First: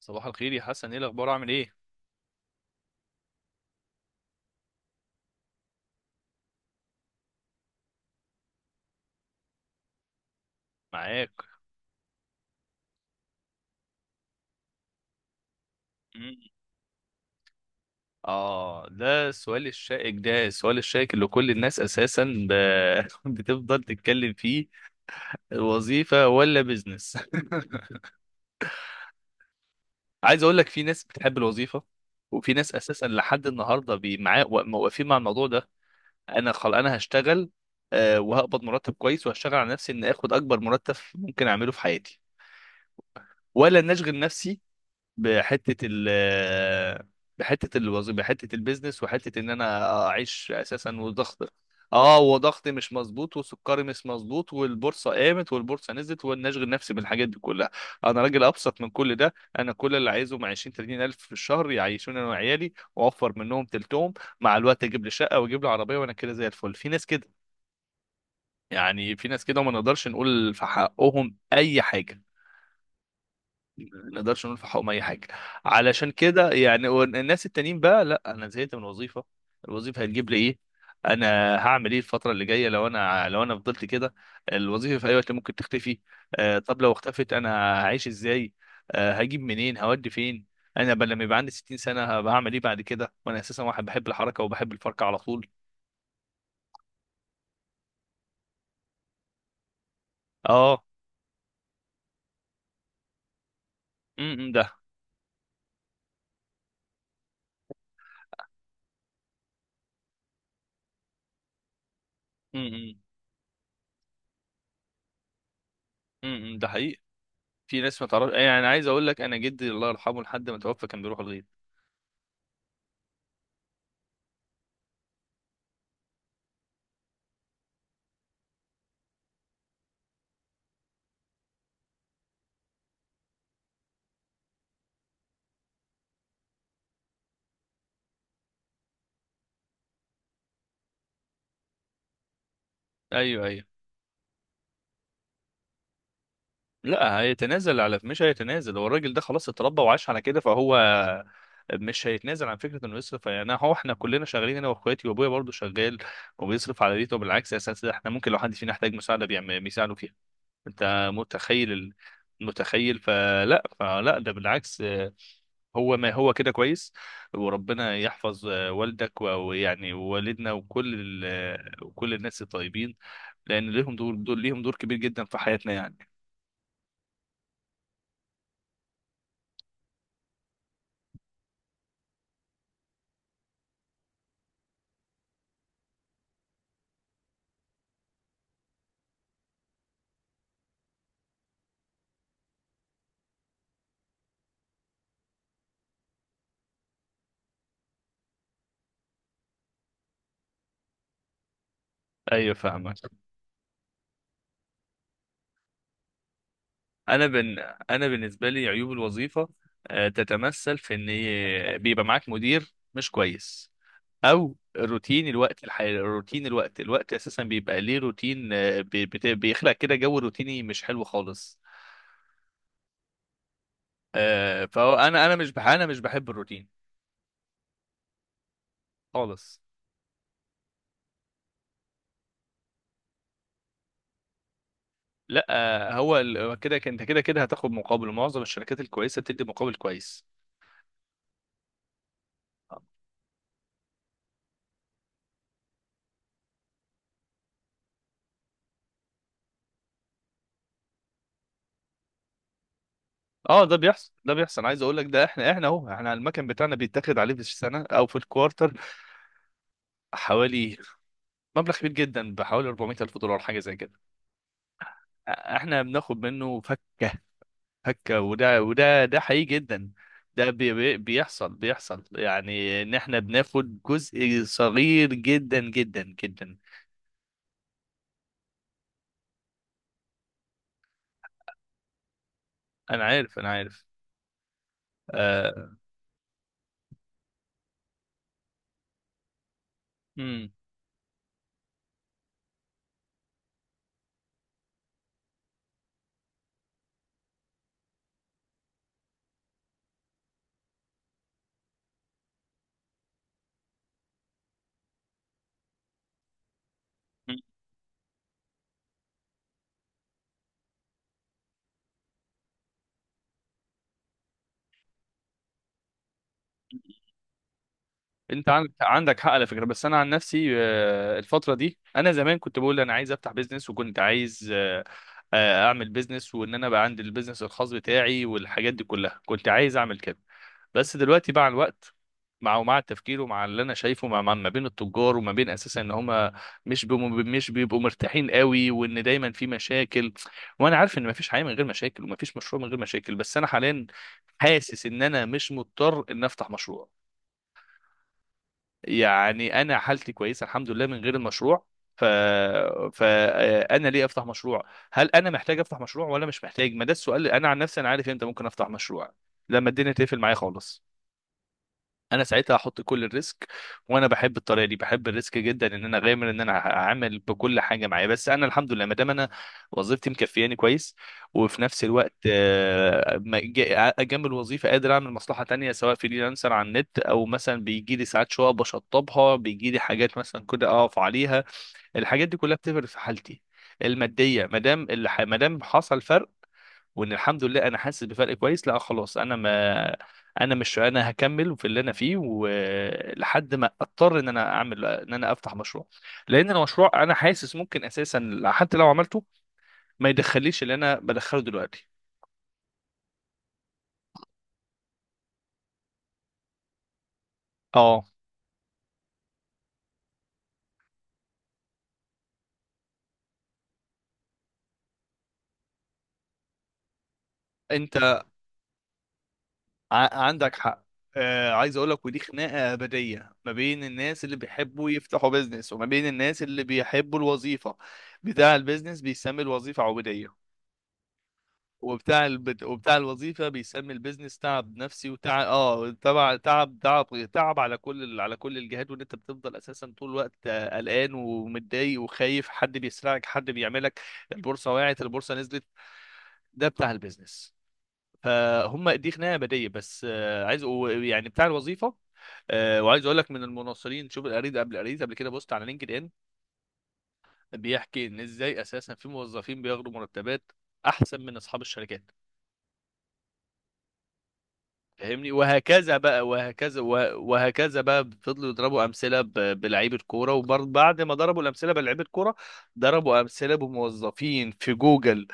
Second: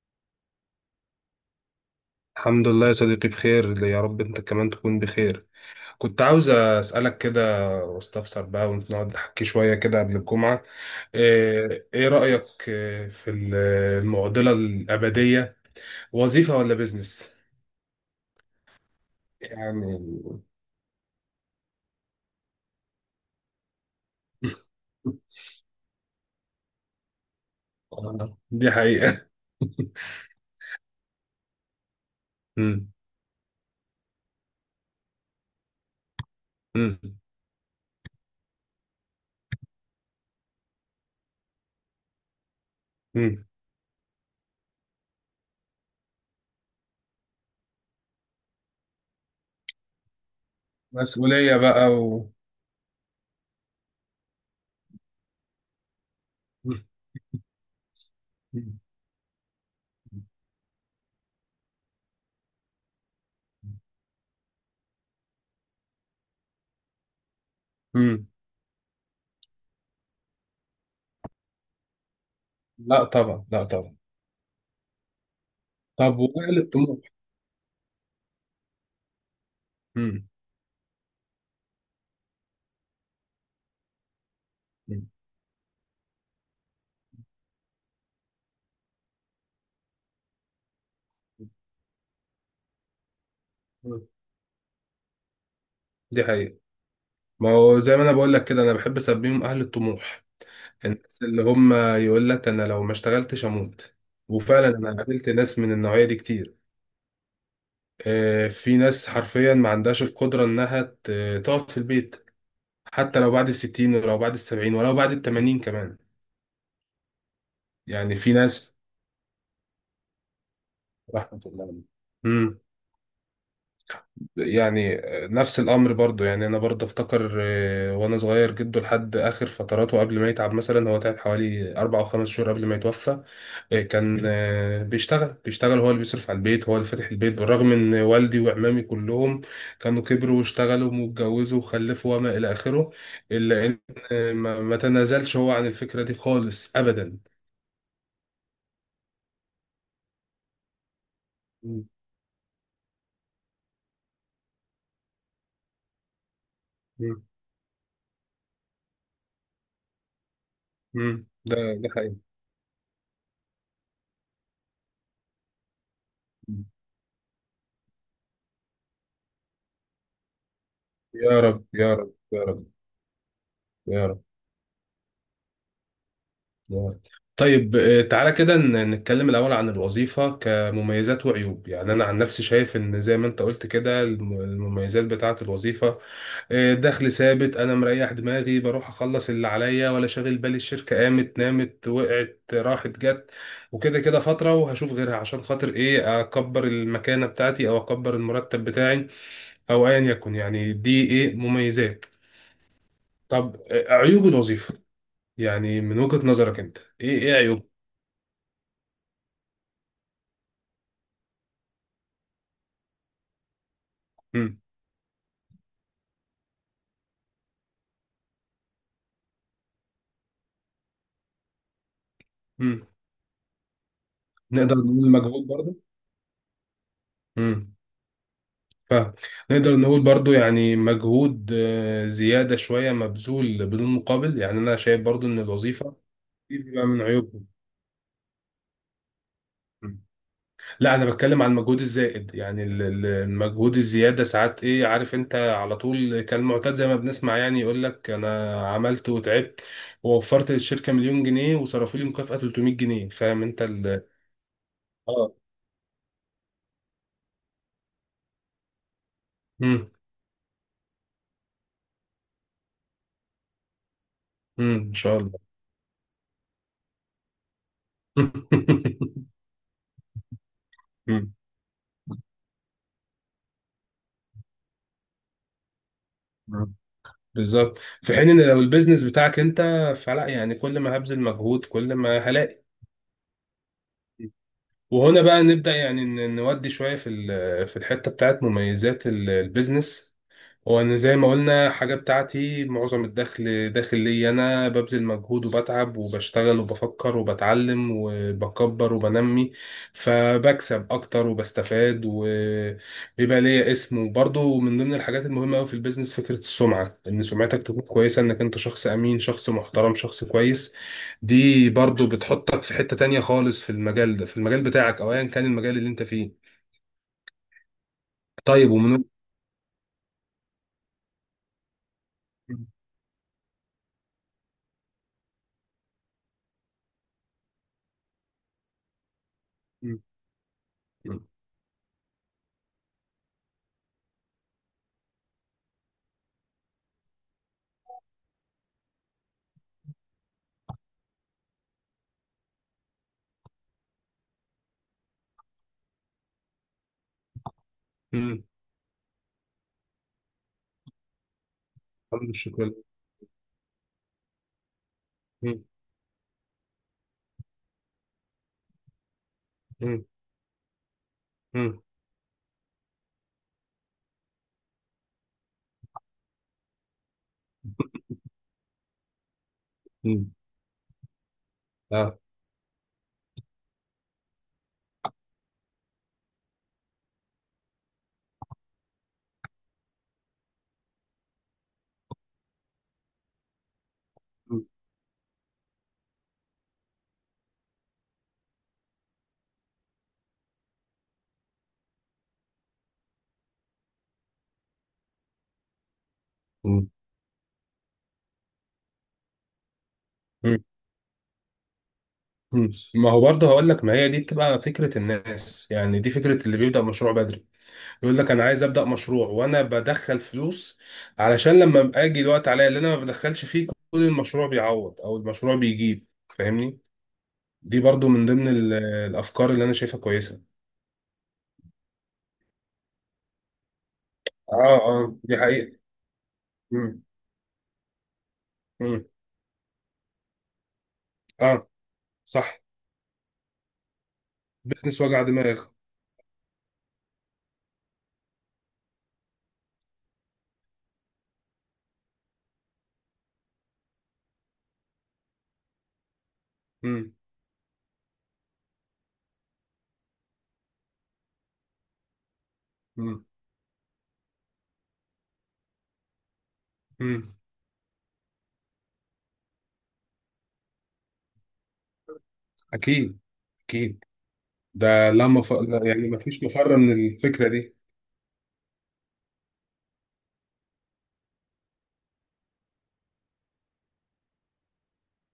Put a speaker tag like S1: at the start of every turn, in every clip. S1: صباح الخير يا حسن، ايه الاخبار، عامل ايه؟
S2: الحمد لله يا صديقي، بخير يا رب، انت كمان تكون بخير. كنت عاوز اسالك كده واستفسر بقى، ونقعد نحكي شويه كده قبل الجمعه.
S1: معاك.
S2: ايه رايك المعضله الابديه،
S1: مم.
S2: وظيفه ولا بيزنس؟
S1: اه، ده السؤال
S2: يعني...
S1: الشائك، اللي كل الناس اساسا ب... بتفضل تتكلم فيه. الوظيفة ولا بيزنس؟
S2: دي حقيقه.
S1: عايز اقول لك في ناس بتحب الوظيفة، وفي ناس
S2: مم.
S1: اساسا لحد النهارده معاه واقفين مع الموضوع ده. انا
S2: مم.
S1: هشتغل. آه، وهقبض مرتب كويس، وهشتغل على نفسي ان اخد اكبر مرتب ممكن اعمله في حياتي،
S2: مم.
S1: ولا ان اشغل نفسي بحته ال بحته الوظيفه، بحته البيزنس، وحته ان انا اعيش اساسا وضغط.
S2: مسؤوليه بقى
S1: اه،
S2: و...
S1: وضغطي مش مظبوط، وسكري مش مظبوط، والبورصه قامت، والبورصه نزلت، وانا اشغل نفسي بالحاجات دي كلها. انا راجل
S2: مم.
S1: ابسط من كل ده. انا كل اللي عايزه مع 20 30 الف في الشهر، يعيشوني انا وعيالي واوفر منهم تلتهم. مع الوقت اجيب لي شقه، واجيب لي عربيه، وانا كده زي الفل. في ناس كده،
S2: مم.
S1: يعني في ناس كده ما نقدرش نقول في حقهم اي حاجه،
S2: لا طبعا، لا طبعا.
S1: ما نقدرش نقول في حقهم اي حاجه. علشان
S2: طب،
S1: كده
S2: واهل
S1: يعني
S2: الطموح؟
S1: الناس التانيين بقى، لا، انا زهقت من الوظيفه، الوظيفه
S2: مم.
S1: هتجيب لي ايه؟ انا هعمل ايه الفتره اللي جايه لو انا فضلت كده؟ الوظيفه في
S2: مم.
S1: اي وقت ممكن تختفي. آه، طب لو اختفت، انا هعيش ازاي؟ آه، هجيب منين، هودي فين؟ انا لما يبقى عندي 60 سنه هبقى هعمل ايه بعد كده، وانا اساسا واحد بحب الحركه وبحب الفركه على طول؟
S2: دي حقيقه. ما هو زي ما انا بقول لك كده، انا بحب اسميهم اهل الطموح،
S1: اه.
S2: الناس اللي هم يقول لك انا لو ما اشتغلتش اموت. وفعلا
S1: ده.
S2: انا قابلت ناس من النوعيه دي كتير. في ناس حرفيا ما عندهاش القدره انها تقعد في البيت،
S1: امم
S2: حتى لو بعد الستين ولو بعد السبعين ولو بعد التمانين كمان.
S1: ده حقيقي. في ناس ما
S2: يعني
S1: تعرفش،
S2: في
S1: يعني انا
S2: ناس،
S1: عايز اقول لك، انا جدي الله يرحمه لحد ما توفى كان بيروح
S2: رحمه
S1: الغيط.
S2: الله عليهم. امم يعني نفس الامر برضو، يعني انا برضو افتكر. وانا صغير جده لحد اخر فتراته، قبل ما يتعب مثلا هو تعب حوالي 4 أو 5 شهور قبل ما يتوفى. كان بيشتغل بيشتغل، هو اللي بيصرف على البيت، هو اللي فاتح البيت، بالرغم ان والدي وعمامي كلهم كانوا كبروا واشتغلوا واتجوزوا وخلفوا وما الى اخره،
S1: ايوه، ايوه.
S2: الا ان ما تنازلش هو عن الفكرة دي خالص ابدا.
S1: لا هيتنازل، مش هيتنازل. هو الراجل ده خلاص اتربى وعاش على كده، فهو
S2: مم.
S1: مش هيتنازل عن فكره انه يصرف. يعني هو احنا كلنا شغالين، انا واخواتي وابويا برضه شغال، وبيصرف على بيته.
S2: مم.
S1: بالعكس اساسا احنا ممكن لو حد فينا احتاج مساعده بيساعده فيها. انت
S2: مم. ده
S1: متخيل
S2: ده حقيقي.
S1: متخيل؟ فلا، ده بالعكس، آه، هو ما هو كده كويس. وربنا يحفظ آه، والدك ويعني ووالدنا وكل
S2: يا رب
S1: آه،
S2: يا رب
S1: وكل الناس
S2: يا رب.
S1: الطيبين، لان ليهم
S2: يا
S1: دور،
S2: رب
S1: دول ليهم دور كبير جدا في حياتنا يعني.
S2: يا رب. طيب، تعالى كده نتكلم الأول عن الوظيفة كمميزات وعيوب. يعني أنا عن نفسي شايف إن زي ما أنت قلت كده، المميزات بتاعة الوظيفة دخل ثابت، انا مريح دماغي، بروح اخلص اللي عليا، ولا شاغل بالي الشركه قامت نامت وقعت راحت جت. وكده كده فتره وهشوف غيرها، عشان خاطر ايه؟ اكبر المكانه بتاعتي او اكبر المرتب بتاعي، او ايا يكن. يعني دي ايه؟ مميزات.
S1: ايوه، فاهمك.
S2: طب، عيوب الوظيفه، يعني من وجهه نظرك انت، ايه
S1: انا
S2: ايه
S1: بن...
S2: عيوب؟
S1: انا بالنسبه لي عيوب الوظيفه آه، تتمثل في ان بيبقى معاك مدير مش كويس، او
S2: مم.
S1: روتين. الوقت الحالي روتين الوقت، اساسا بيبقى ليه روتين، آه، بيخلق كده جو روتيني مش حلو خالص.
S2: مم.
S1: آه،
S2: نقدر
S1: فهو
S2: نقول
S1: انا، انا
S2: مجهود
S1: مش بح...
S2: برضه.
S1: انا مش بحب الروتين
S2: مم. فاهم.
S1: خالص.
S2: نقدر نقول برضو، يعني مجهود زيادة شوية مبذول بدون مقابل. يعني أنا شايف برضو إن
S1: لا آه،
S2: الوظيفة
S1: هو هو
S2: دي
S1: كده،
S2: بقى من
S1: انت كده كده
S2: عيوبهم.
S1: هتاخد مقابل، معظم الشركات الكويسه بتدي مقابل
S2: مم.
S1: كويس.
S2: لا انا بتكلم عن المجهود الزائد، يعني المجهود الزياده ساعات ايه، عارف انت على طول كان معتاد زي ما بنسمع، يعني يقول لك انا عملت وتعبت ووفرت للشركه مليون جنيه وصرفوا لي مكافاه 300 جنيه. فاهم انت
S1: اه، ده
S2: ال
S1: بيحصل، عايز اقول لك، ده
S2: اه
S1: احنا، اهو احنا المكن بتاعنا بيتاخد عليه في السنه او في الكوارتر
S2: امم
S1: حوالي، مبلغ كبير جدا بحوالي 400 الف دولار حاجه زي كده.
S2: ان شاء الله.
S1: احنا بناخد منه فكه، وده، ده حقيقي جدا. ده
S2: مم.
S1: بيحصل، يعني ان احنا بناخد جزء صغير جدا جدا جدا.
S2: مم. بالظبط. في حين ان لو البيزنس بتاعك انت فلا، يعني كل ما هبذل مجهود كل ما هلاقي.
S1: انا عارف،
S2: وهنا بقى نبدأ،
S1: آه.
S2: يعني نودي شوية في الحتة بتاعت مميزات البيزنس. وأنا زي ما قلنا حاجة بتاعتي، معظم الدخل داخل لي أنا، ببذل مجهود وبتعب وبشتغل وبفكر وبتعلم وبكبر وبنمي، فبكسب أكتر وبستفاد وبيبقى ليا اسم. وبرضه من ضمن الحاجات المهمة أوي في البيزنس فكرة السمعة، إن سمعتك تكون كويسة، إنك أنت شخص أمين، شخص محترم، شخص كويس. دي برضه بتحطك في حتة تانية خالص في المجال ده، في المجال بتاعك أو أيا كان المجال اللي أنت فيه.
S1: مم. انت
S2: طيب، ومن...
S1: عندك حق على فكره. بس انا عن نفسي آه، الفتره دي انا زمان كنت بقول انا عايز افتح بيزنس، وكنت عايز، اعمل بيزنس، وان انا بقى عندي البيزنس الخاص بتاعي والحاجات دي كلها، كنت عايز اعمل
S2: مم.
S1: كده. بس دلوقتي مع الوقت، مع ومع التفكير ومع اللي انا شايفه، مع ما بين التجار وما بين اساسا ان هم، مش بيبقوا مرتاحين قوي، وان دايما في مشاكل. وانا عارف ان ما فيش حياه من غير مشاكل، وما فيش مشروع من غير مشاكل، بس انا حاليا حاسس ان انا مش مضطر ان افتح مشروع.
S2: مم.
S1: يعني انا حالتي كويسه الحمد لله من غير المشروع. ف
S2: الحمد لله، شكرا.
S1: فانا ليه افتح مشروع؟ هل انا محتاج افتح مشروع ولا مش محتاج؟ ما ده السؤال. انا عن نفسي انا عارف امتى ممكن افتح مشروع، لما الدنيا
S2: مم.
S1: تقفل معايا خالص.
S2: مم.
S1: انا ساعتها هحط كل الريسك، وانا بحب الطريقه دي، بحب الريسك جدا، ان انا غامر ان انا هعمل بكل حاجه معايا. بس انا الحمد لله ما دام انا وظيفتي
S2: مم.
S1: مكفياني كويس، وفي نفس الوقت
S2: اه.
S1: آه، جنب الوظيفه قادر اعمل مصلحه تانية، سواء فريلانسر على النت، او مثلا بيجي لي ساعات شقق بشطبها، بيجي لي حاجات مثلا كده اقف عليها. الحاجات دي كلها بتفرق في حالتي الماديه، ما
S2: مم.
S1: دام ما دام حصل فرق، وان الحمد لله انا حاسس بفرق كويس. لا خلاص، انا ما انا مش انا هكمل في اللي انا فيه، ولحد ما اضطر ان انا اعمل، ان انا افتح مشروع. لان
S2: مم.
S1: المشروع انا حاسس ممكن اساسا حتى لو عملته ما يدخليش
S2: مم.
S1: اللي انا بدخله دلوقتي.
S2: مم. ما هو برضه هقول لك، ما هي دي بتبقى فكرة الناس، يعني دي فكرة اللي بيبدأ مشروع بدري.
S1: اه،
S2: يقول لك أنا عايز أبدأ مشروع وأنا بدخل فلوس، علشان لما أبقى أجي الوقت عليا اللي أنا ما بدخلش فيه كل المشروع بيعوض أو المشروع بيجيب. فاهمني. دي
S1: انت
S2: برضه من ضمن الأفكار اللي أنا شايفها كويسة.
S1: عندك حق. آه، عايز اقول لك، ودي خناقه ابديه ما بين الناس اللي
S2: اه
S1: بيحبوا
S2: اه
S1: يفتحوا
S2: دي
S1: بيزنس
S2: حقيقة.
S1: وما بين الناس اللي
S2: مم.
S1: بيحبوا الوظيفه. بتاع البيزنس
S2: مم.
S1: بيسمي الوظيفه عبوديه،
S2: اه. صح.
S1: وبتاع الوظيفه بيسمي البيزنس تعب
S2: بزنس
S1: نفسي
S2: وجع
S1: وتعب،
S2: دماغ.
S1: اه، تبع تعب تعب على كل على كل الجهات، وان انت بتفضل اساسا طول الوقت آه، قلقان ومتضايق وخايف، حد بيسرقك، حد بيعملك، البورصه وقعت، البورصه نزلت، ده بتاع
S2: مم.
S1: البيزنس. فهم دي خناقه بديه. بس آه، عايز، يعني بتاع الوظيفه، آه، وعايز اقول
S2: مم.
S1: لك من المناصرين. شوف، قريت قبل، كده بوست على لينكد ان
S2: مم.
S1: بيحكي ان ازاي اساسا في موظفين بياخدوا مرتبات احسن من اصحاب الشركات.
S2: أكيد. أكيد. ده لا
S1: فاهمني؟
S2: ولا،
S1: وهكذا
S2: يعني ما
S1: بقى،
S2: فيش مفر من الفكرة دي.
S1: وهكذا بقى، فضلوا يضربوا امثله بلعيبه كوره، وبعد ما ضربوا الامثله بلعيبه كوره ضربوا امثله بموظفين في جوجل،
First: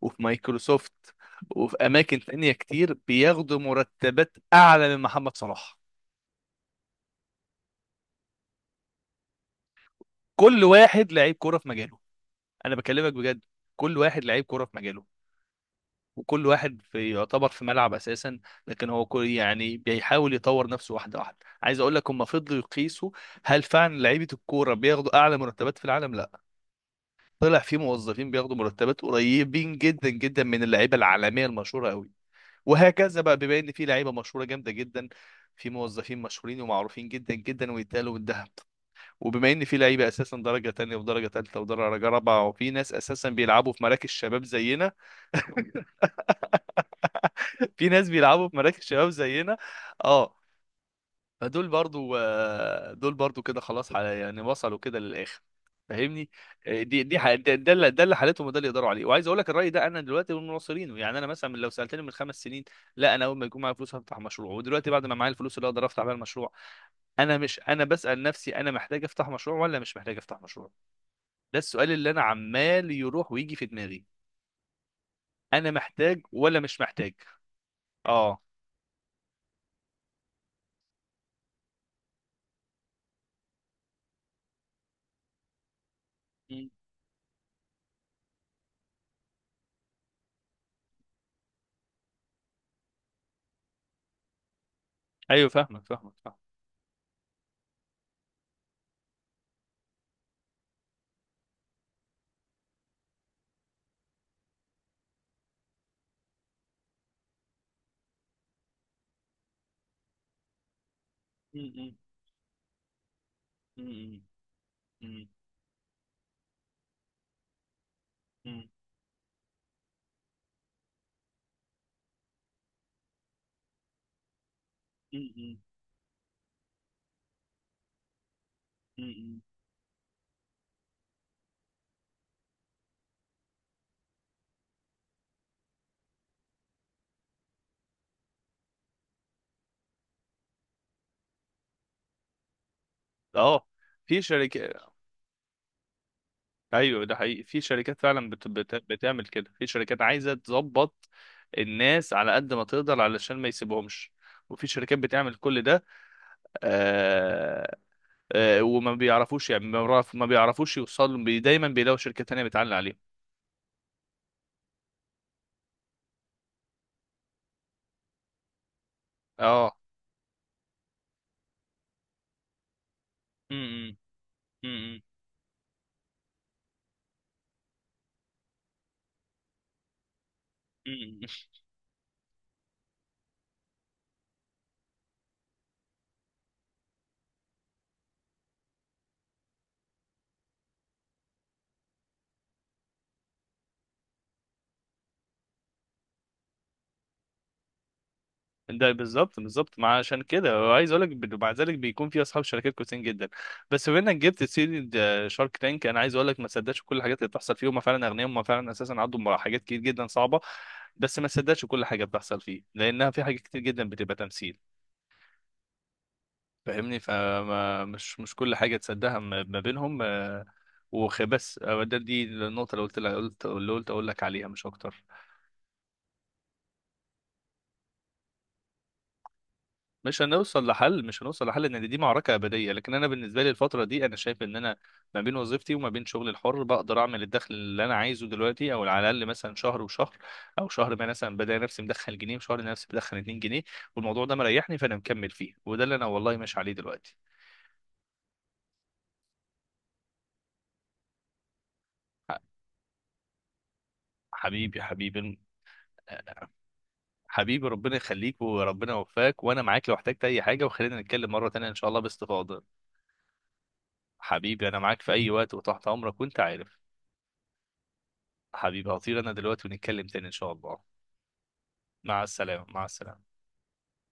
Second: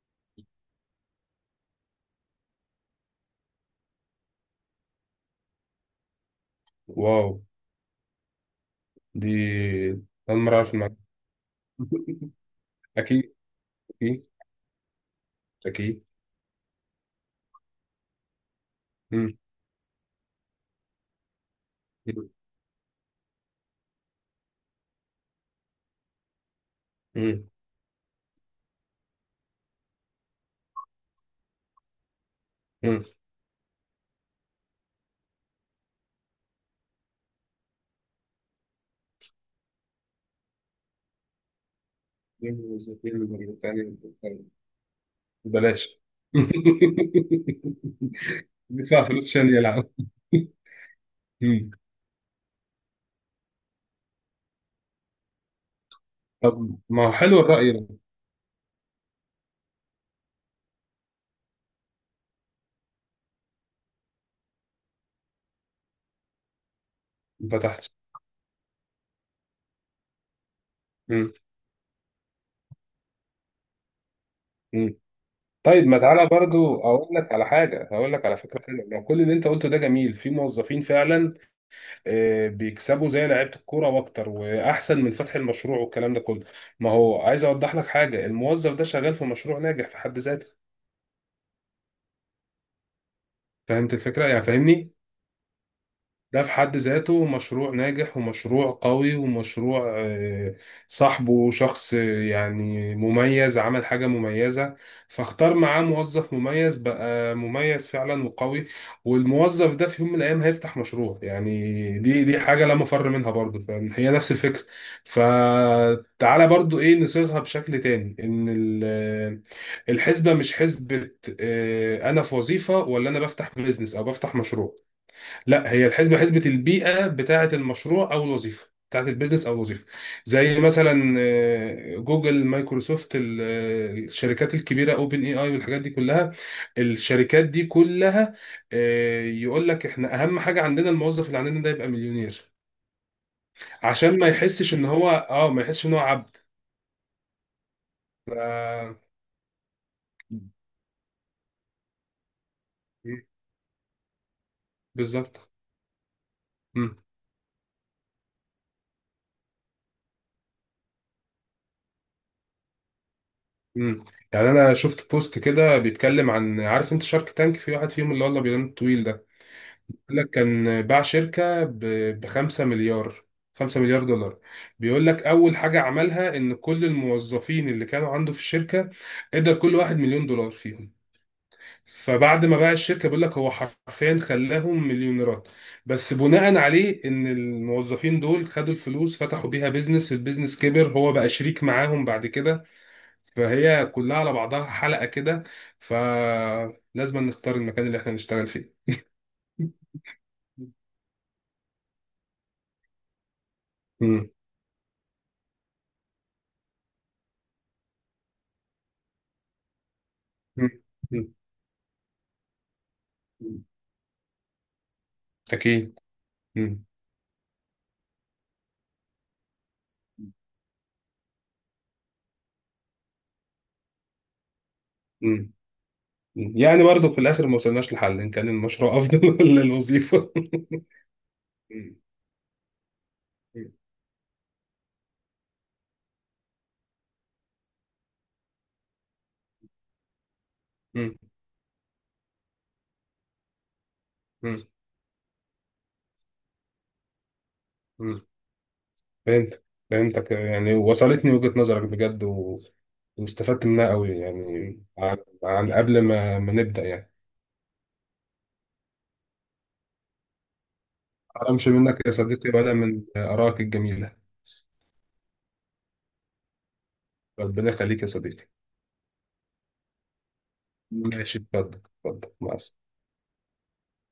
S1: وفي مايكروسوفت، وفي اماكن تانية كتير، بياخدوا مرتبات اعلى من محمد صلاح.
S2: واو. دي أول مرة
S1: كل
S2: أعرف المعلومة.
S1: واحد لعيب كوره في مجاله. انا بكلمك
S2: أكيد.
S1: بجد، كل واحد
S2: أكيد.
S1: لعيب كوره في مجاله،
S2: أكيد.
S1: وكل واحد في يعتبر في ملعب اساسا، لكن هو كل
S2: مم.
S1: يعني بيحاول يطور نفسه، واحده واحده. عايز اقول لك، هم
S2: مم.
S1: فضلوا يقيسوا هل فعلا لعيبه الكوره بياخدوا اعلى مرتبات في العالم؟ لا.
S2: مم.
S1: طلع في موظفين بياخدوا مرتبات قريبين جدا جدا من اللعيبه العالميه المشهوره قوي.
S2: مم.
S1: وهكذا بقى، بما ان في لعيبه مشهوره جامده جدا، في موظفين مشهورين ومعروفين جدا جدا ويتقالوا بالذهب. وبما ان في لعيبه اساسا درجه تانية ودرجه تالتة ودرجه رابعه، وفي ناس اساسا بيلعبوا في مراكز شباب زينا،
S2: بلاش.
S1: في ناس بيلعبوا في مراكز
S2: بيدفع
S1: شباب
S2: فلوس عشان
S1: زينا،
S2: يلعب.
S1: اه، فدول
S2: مم.
S1: برضو آه، دول برضو كده خلاص، يعني وصلوا كده للاخر، فاهمني.
S2: طب،
S1: آه،
S2: ما هو حلو
S1: ده
S2: الرأي ده.
S1: اللي، حالتهم، وده اللي يقدروا عليه. وعايز اقول لك، الراي ده انا دلوقتي من مناصرينه. يعني انا مثلا لو سالتني من خمس سنين، لا، انا اول ما يكون معايا فلوس هفتح مشروع. ودلوقتي بعد ما معايا الفلوس اللي اقدر افتح بيها المشروع، انا
S2: ما
S1: مش انا
S2: فتحتش.
S1: بسال نفسي انا محتاج افتح مشروع ولا مش محتاج افتح مشروع.
S2: مم.
S1: ده السؤال اللي انا عمال يروح ويجي في دماغي،
S2: مم.
S1: انا
S2: طيب، ما
S1: محتاج
S2: تعالى
S1: ولا
S2: برضو
S1: مش
S2: أقول
S1: محتاج؟
S2: لك على حاجة، هقول لك على
S1: اه.
S2: فكرة حلوة. ما كل اللي أنت قلته ده جميل، في موظفين فعلا بيكسبوا زي لعيبه الكوره واكتر واحسن من فتح المشروع والكلام ده كله.
S1: مم.
S2: ما هو عايز اوضح لك حاجه، الموظف ده شغال في مشروع ناجح في حد ذاته. فهمت الفكره؟ يعني فاهمني،
S1: ايوه، فاهمك، فاهمك
S2: ده في حد ذاته مشروع ناجح ومشروع قوي ومشروع صاحبه شخص يعني مميز، عمل حاجة مميزة، فاختار معاه موظف مميز بقى، مميز فعلا وقوي. والموظف ده في يوم من الأيام هيفتح مشروع،
S1: فاهمك
S2: يعني دي حاجة لا مفر منها برضه، فهي
S1: مم.
S2: نفس الفكرة.
S1: مم.
S2: فتعالى برضه، إيه نصيغها بشكل تاني، إن
S1: مم.
S2: الحسبة مش حسبة أنا في وظيفة ولا أنا بفتح بيزنس أو بفتح مشروع.
S1: مم.
S2: لا، هي الحسبه حسبه البيئه بتاعه المشروع او الوظيفه، بتاعه
S1: مم.
S2: البيزنس او الوظيفه. زي مثلا جوجل، مايكروسوفت، الشركات الكبيره، اوبن اي اي والحاجات دي كلها. الشركات دي كلها يقول لك احنا اهم حاجه عندنا الموظف اللي عندنا ده يبقى مليونير،
S1: اه،
S2: عشان
S1: في
S2: ما
S1: شركات،
S2: يحسش ان هو اه ما يحسش ان هو عبد.
S1: ايوه، ده حقيقي، في شركات فعلا
S2: ف-
S1: بتعمل كده. في شركات عايزه تظبط الناس على قد ما تقدر علشان ما يسيبهمش، وفي شركات بتعمل
S2: بالظبط.
S1: كل ده.
S2: مم.
S1: آه... وما بيعرفوش، يعني ما بيعرفوش يوصلوا دايما بيلاقوا شركات تانية بتعلي عليهم.
S2: مم. يعني انا شفت بوست كده بيتكلم عن، عارف انت شارك تانك؟ في واحد فيهم، اللي والله بينام طويل ده،
S1: اه،
S2: بيقول لك كان باع شركة ب 5 مليار. 5 مليار دولار. بيقول لك أول حاجة عملها إن كل الموظفين اللي كانوا عنده في الشركة ادى كل واحد مليون دولار فيهم.
S1: امم،
S2: فبعد ما باع الشركة بيقول لك هو حرفيا خلاهم مليونيرات، بس بناء عليه إن الموظفين دول خدوا الفلوس فتحوا بيها بيزنس، البيزنس كبر هو بقى شريك معاهم بعد كده. فهي كلها على بعضها حلقة كده، فلازم نختار المكان اللي احنا نشتغل فيه.
S1: ده بالظبط، ما عشان كده. وعايز اقول لك، مع ذلك بيكون في اصحاب شركات كويسين جدا. بس بما انك
S2: مم.
S1: جبت سيره شارك تانك، انا عايز اقول لك ما تصدقش كل الحاجات اللي بتحصل فيه. هم فعلا اغنياء، هم فعلا اساسا عندهم حاجات كتير جدا صعبه،
S2: مم.
S1: بس ما تصدقش كل حاجه بتحصل فيه، لانها في حاجات كتير
S2: مم.
S1: جدا بتبقى تمثيل.
S2: أكيد. مم.
S1: فاهمني؟ فمش مش مش كل حاجه تصدقها ما ما بينهم آه، بس آه، ده دي النقطه اللي قلت لك، قلت اللي قلت اقول لك عليها، مش اكتر.
S2: مم. مم. يعني برضه في الآخر ما وصلناش لحل إن كان المشروع أفضل ولا
S1: مش
S2: الوظيفة.
S1: هنوصل لحل، ان
S2: مم.
S1: دي معركه ابديه. لكن انا بالنسبه لي الفتره دي انا شايف ان انا ما بين وظيفتي وما بين شغلي الحر بقدر اعمل الدخل اللي انا عايزه دلوقتي، او على الاقل مثلا شهر وشهر، او شهر ما
S2: مم.
S1: مثلا بدأ نفسي مدخل جنيه، وشهر نفسي مدخل 2 جنيه. والموضوع ده
S2: مم.
S1: مريحني، فانا مكمل فيه، وده اللي انا والله ماشي عليه دلوقتي.
S2: مم. فهمت. فهمتك، يعني وصلتني وجهة نظرك بجد،
S1: ح-
S2: و... واستفدت منها قوي، يعني
S1: حبيبي،
S2: عن، عن قبل ما نبدأ يعني.
S1: حبيبي ربنا يخليك، وربنا يوفقك، وانا معاك لو احتجت اي حاجه، وخلينا نتكلم مره تانية
S2: أمشي
S1: ان شاء
S2: منك
S1: الله
S2: يا صديقي
S1: باستفاضه.
S2: ولا من آرائك الجميلة؟
S1: حبيبي انا معاك في اي وقت، وتحت امرك، وانت عارف.
S2: ربنا يخليك يا صديقي.
S1: حبيبي هطير انا دلوقتي، ونتكلم تاني ان شاء الله.
S2: ماشي، اتفضل
S1: مع
S2: اتفضل، مع
S1: السلامة، مع
S2: السلامة.
S1: السلامة.